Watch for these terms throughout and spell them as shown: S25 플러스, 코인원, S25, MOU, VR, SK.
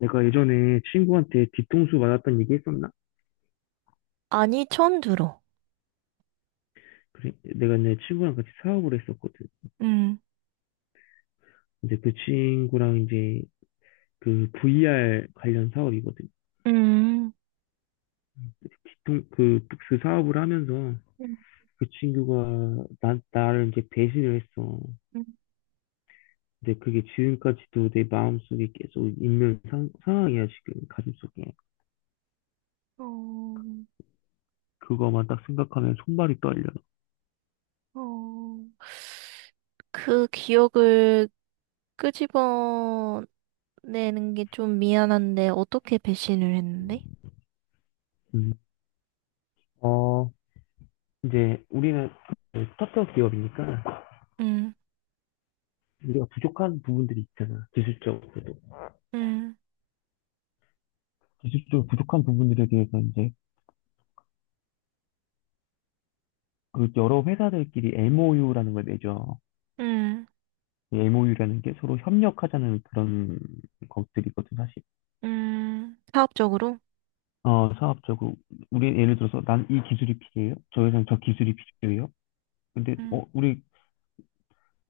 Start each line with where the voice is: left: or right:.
left: 내가 예전에 친구한테 뒤통수 맞았던 얘기 했었나?
right: 아니, 처음 들어.
left: 그래, 내가 내 친구랑 같이 사업을 했었거든.
right: 음.
left: 근데 그 친구랑 이제 그 VR 관련 사업이거든.
right: 음,
left: 그 사업을 하면서
right: 음,
left: 그 친구가 나를 이제 배신을 했어.
right: 음.
left: 근데 그게 지금까지도 내 마음속에 계속 있는 상황이야, 지금 가슴속에.
right: 어,
left: 그거만 딱 생각하면 손발이 떨려.
right: 어. 그 기억을 끄집어내는 게 좀 미안한데, 어떻게 배신을 했는데?
left: 음. 어, 이제 우리는 스타트업 기업이니까
right: 음,
left: 우리가 부족한 부분들이 있잖아, 기술적으로.
right: 음,
left: 기술적으로 부족한 부분들에 대해서 이제 그 여러 회사들끼리 MOU라는 걸 내죠.
right: 음,
left: MOU라는 게 서로 협력하자는 그런 것들이거든, 사실.
right: 사업적으로?
left: 어, 사업적으로 우리 예를 들어서 난 이 기술이 필요해요. 저 회사는 저 기술이 필요해요. 근데
right: 음,
left: 우리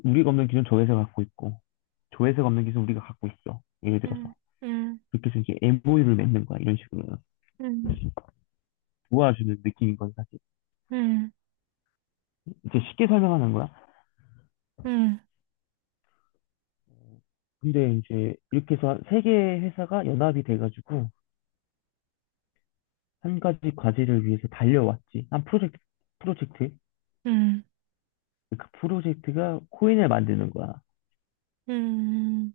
left: 우리가 없는 기술은 저 회사가 갖고 있고, 저 회사가 없는 기술은 우리가 갖고 있어. 예를
right: 음,
left: 들어서
right: 음,
left: 그렇게 해서 이제 MOU를 맺는 거야, 이런 식으로.
right: 음,
left: 도와주는 느낌인 건 사실.
right: 음,
left: 이제 쉽게 설명하는 거야.
right: 음,
left: 근데 이제 이렇게 해서 세 개의 회사가 연합이 돼가지고 한 가지 과제를 위해서 달려왔지. 한 프로젝트.
right: 음,
left: 그 프로젝트가 코인을 만드는 거야.
right: 음.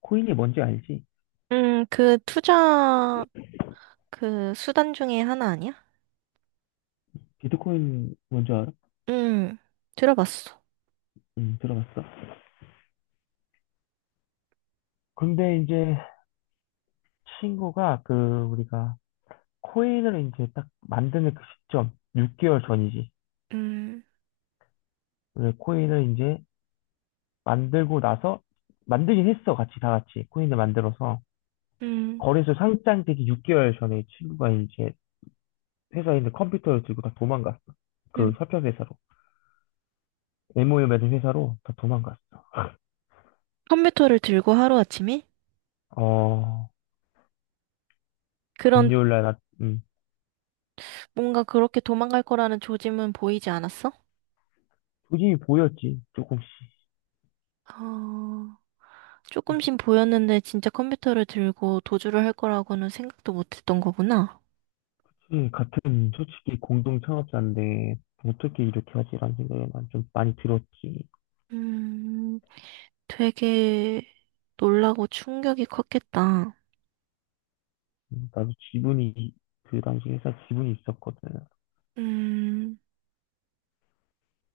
left: 코인이 뭔지 알지?
right: 그 투자, 그 수단 중에 하나 아니야?
left: 비트코인 뭔지 알아?
right: 음, 들어봤어.
left: 응, 들어봤어. 근데 이제 친구가 그 우리가 코인을 이제 딱 만드는 그 시점, 6개월 전이지.
right: 음,
left: 왜 코인을 이제 만들고 나서 만들긴 했어. 같이 다 같이 코인을 만들어서
right: 음,
left: 거래소 상장되기 6개월 전에 친구가 이제 회사에 있는 컴퓨터를 들고 다 도망갔어. 그
right: 음.
left: 협력 회사로. MOU 맺은 회사로 다 도망갔어.
right: 컴퓨터를 들고 하루아침에?
left: 어,
right: 그런
left: 금요일 날, 나,
right: 뭔가 그렇게 도망갈 거라는 조짐은 보이지 않았어?
left: 조짐이 보였지, 조금씩.
right: 어, 조금씩 보였는데 진짜 컴퓨터를 들고 도주를 할 거라고는 생각도 못했던 거구나.
left: 솔직히 공동 창업자인데, 어떻게 이렇게 하지라는 생각이 난 좀 많이 들었지.
right: 음, 되게 놀라고 충격이 컸겠다.
left: 나도 지분이, 그 당시 회사 지분이 있었거든.
right: 음,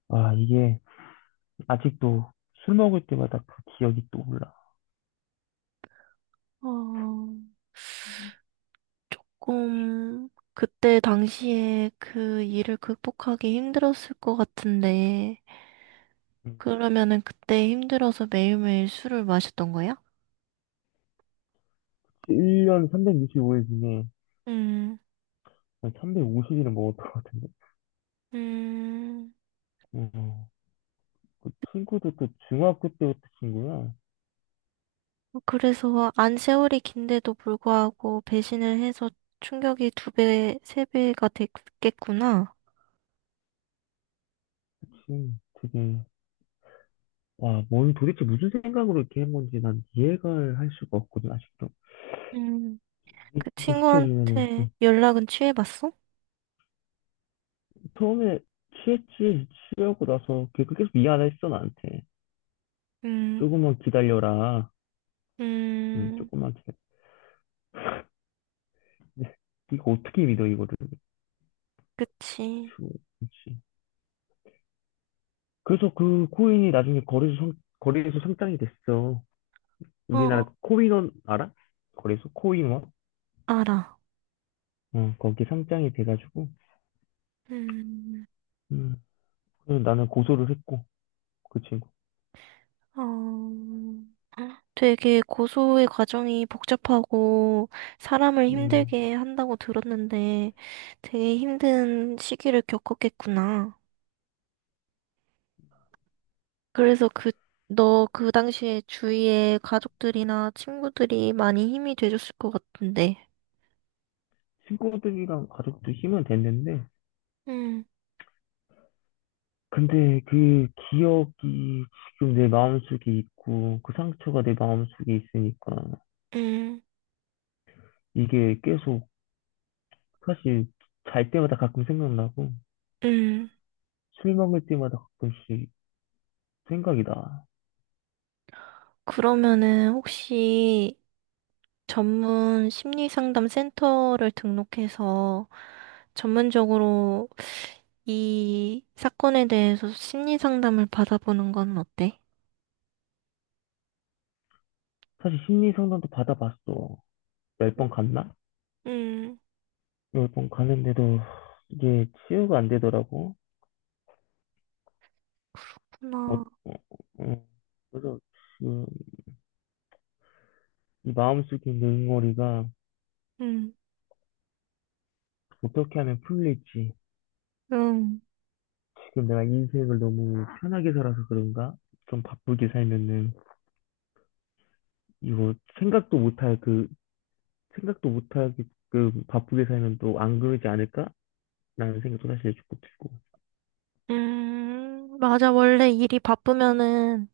left: 아, 이게, 아직도 술 먹을 때마다 그 기억이 떠올라.
right: 어, 조금 그때 당시에 그 일을 극복하기 힘들었을 것 같은데,
left: 음,
right: 그러면은 그때 힘들어서 매일매일 술을 마셨던 거야?
left: 1년 365일 중에
right: 음,
left: 350일을 먹었던 것 같은데.
right: 음.
left: 음, 그 친구도 또 중학교 때부터 친구야.
right: 그래서 안 세월이 긴데도 불구하고 배신을 해서 충격이 두 배, 세 배가 됐겠구나.
left: 그치. 되게 와, 뭘 도대체 무슨 생각으로 이렇게 한 건지 난 이해가 할 수가 없거든, 아직도.
right: 음,
left: 이해
right: 그
left: 좀 시켜주면은.
right: 친구한테
left: 응.
right: 연락은 취해봤어?
left: 처음에 취했지, 취하고 나서 계속 계속 미안했어, 나한테.
right: 음,
left: 조금만 기다려라. 응,
right: 음,
left: 조금만 기다려. 근데 이거 어떻게 믿어, 이거를.
right: 그치.
left: 휴, 그지. 그래서 그 코인이 나중에 거래소 상장이 됐어. 우리나라
right: 어,
left: 그 코인원 알아? 거래소 코인원?
right: 알아.
left: 응, 거기 상장이 돼가지고.
right: 음,
left: 음, 그래서 나는 고소를 했고, 그 친구.
right: 어, 되게 고소의 과정이 복잡하고 사람을
left: 음.
right: 힘들게 한다고 들었는데 되게 힘든 시기를 겪었겠구나. 그래서 너 그 당시에 주위에 가족들이나 친구들이 많이 힘이 돼줬을 것 같은데.
left: 친구들이랑 가족도 힘은 됐는데,
right: 음,
left: 근데 그 기억이 지금 내 마음속에 있고, 그 상처가 내 마음속에 있으니까,
right: 음.
left: 이게 계속, 사실 잘 때마다 가끔 생각나고,
right: 음,
left: 술 먹을 때마다 가끔씩 생각이 나.
right: 그러면은 혹시 전문 심리 상담 센터를 등록해서 전문적으로 이 사건에 대해서 심리 상담을 받아보는 건 어때?
left: 사실 심리 상담도 받아봤어. 10번
right: 음,
left: 갔나?
right: 음,
left: 10번 가는데도 이게 치유가 안 되더라고. 어,
right: 그렇구나.
left: 어, 어. 그래서 지금 이 마음속에 있는 응어리가
right: 음,
left: 어떻게 하면 풀릴지,
right: 음.
left: 지금 내가 인생을 너무 편하게 살아서 그런가? 좀 바쁘게 살면은 이거 생각도 못할 그 생각도 못하게끔 바쁘게 살면 또 안 그러지 않을까? 라는 생각도 사실 조금 들고.
right: 맞아. 원래 일이 바쁘면은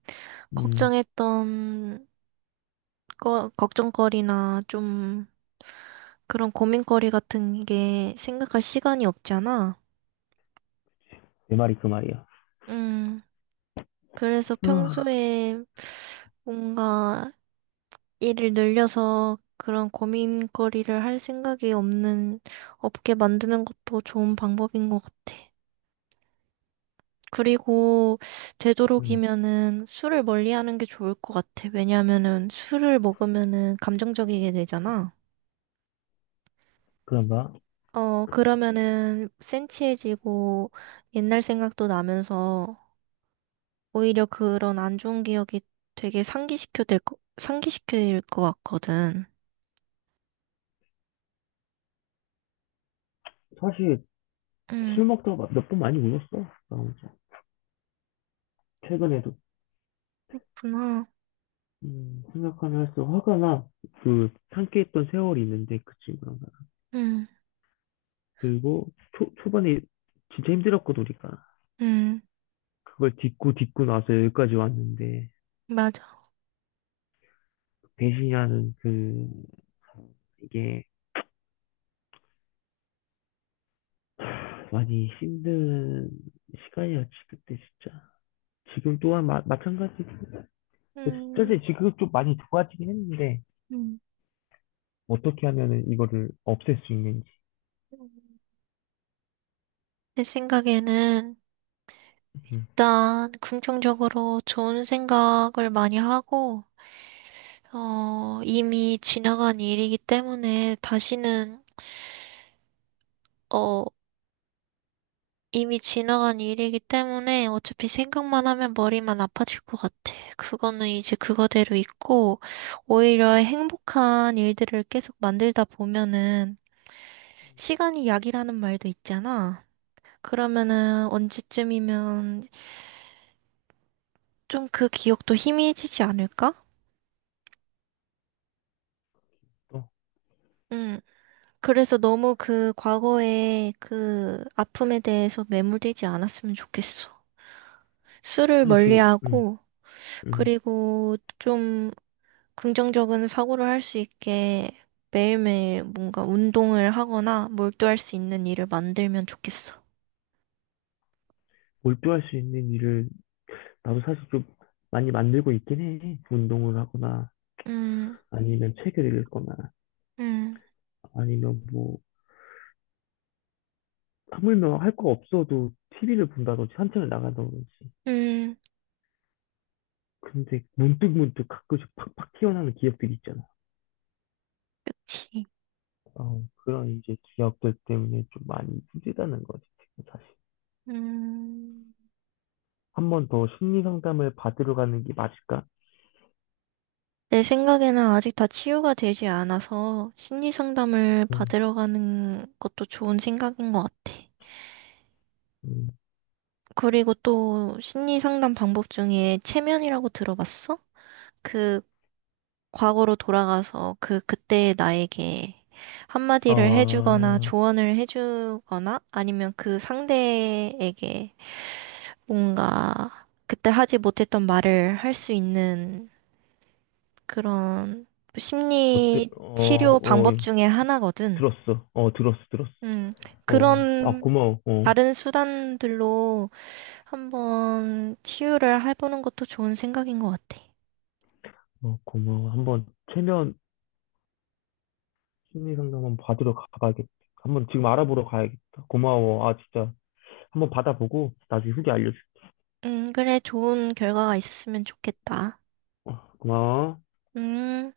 left: 음,
right: 걱정했던 걱정거리나 좀 그런 고민거리 같은 게 생각할 시간이 없잖아.
left: 내 말이 그 말이야.
right: 음, 그래서
left: 아,
right: 평소에 뭔가 일을 늘려서 그런 고민거리를 할 생각이 없는 업계 만드는 것도 좋은 방법인 것 같아. 그리고
left: 음,
right: 되도록이면은 술을 멀리하는 게 좋을 것 같아. 왜냐하면은 술을 먹으면은 감정적이게 되잖아.
left: 그런가?
right: 어, 그러면은 센치해지고 옛날 생각도 나면서 오히려 그런 안 좋은 기억이 되게 상기시킬 것 같거든.
left: 사실 술
right: 응,
left: 먹다가 몇 번 많이 울었어. 나 혼자. 최근에도.
right: 그렇구나.
left: 생각하면 할수록 화가 나. 그 함께 했던 세월이 있는데 그 친구랑 나랑.
right: 응,
left: 그리고 초반에 진짜 힘들었거든 우리가.
right: 응,
left: 그걸 딛고 딛고 나서 여기까지 왔는데
right: 맞아.
left: 배신이라는 그, 이게 많이 힘든 시간이었지 그때 진짜. 지금 또한 마찬가지. 사실
right: 음,
left: 지금 좀 많이 좋아지긴 했는데
right: 음.
left: 어떻게 하면은 이거를 없앨 수 있는지.
right: 내 생각에는
left: 음,
right: 일단 긍정적으로 좋은 생각을 많이 하고 어, 이미 지나간 일이기 때문에 어, 이미 지나간 일이기 때문에 어차피 생각만 하면 머리만 아파질 것 같아. 그거는 이제 그거대로 있고, 오히려 행복한 일들을 계속 만들다 보면은, 시간이 약이라는 말도 있잖아. 그러면은 언제쯤이면 좀 그 기억도 희미해지지 않을까?
left: 또
right: 음. 그래서 너무 그 과거의 그 아픔에 대해서 매몰되지 않았으면 좋겠어. 술을
left: 사실 지금, 음,
right: 멀리하고
left: 음,
right: 그리고 좀 긍정적인 사고를 할 수 있게 매일매일 뭔가 운동을 하거나 몰두할 수 있는 일을 만들면 좋겠어.
left: 몰두할 수 있는 일을 나도 사실 좀 많이 만들고 있긴 해. 운동을 하거나
right: 음,
left: 아니면 책을 읽거나
right: 음,
left: 아니면 뭐 하물며 할 거 없어도 TV를 본다든지 산책을 나간다든지.
right: 음,
left: 근데 문득문득 가끔씩 팍팍 튀어나오는 기억들이 있잖아.
right: 그치.
left: 그런 이제 기억들 때문에 좀 많이 힘들다는 거지, 지금 사실.
right: 음.
left: 한 번 더 심리 상담을 받으러 가는 게 맞을까?
right: 내 생각에는 아직 다 치유가 되지 않아서 심리 상담을
left: 음,
right: 받으러 가는 것도 좋은 생각인 것 같아.
left: 음.
right: 그리고 또 심리 상담 방법 중에 체면이라고 들어봤어? 그 과거로 돌아가서 그때의 나에게 한마디를 해주거나
left: 아,
right: 조언을 해주거나 아니면 그 상대에게 뭔가 그때 하지 못했던 말을 할 수 있는 그런
left: 어때?
right: 심리 치료
left: 어,
right: 방법
left: 예.
right: 중에 하나거든.
left: 들었어. 들었어, 들었어.
right: 음, 그런
left: 고마워.
right: 다른 수단들로 한번 치유를 해보는 것도 좋은 생각인 것 같아.
left: 고마워. 한번 최면 심리 상담 한번 받으러 가봐야겠다. 한 번 지금 알아보러 가야겠다. 고마워. 아, 진짜. 한번 받아보고 나중에 후기 알려줄게.
right: 그래, 좋은 결과가 있었으면 좋겠다.
left: 고마워.
right: 음,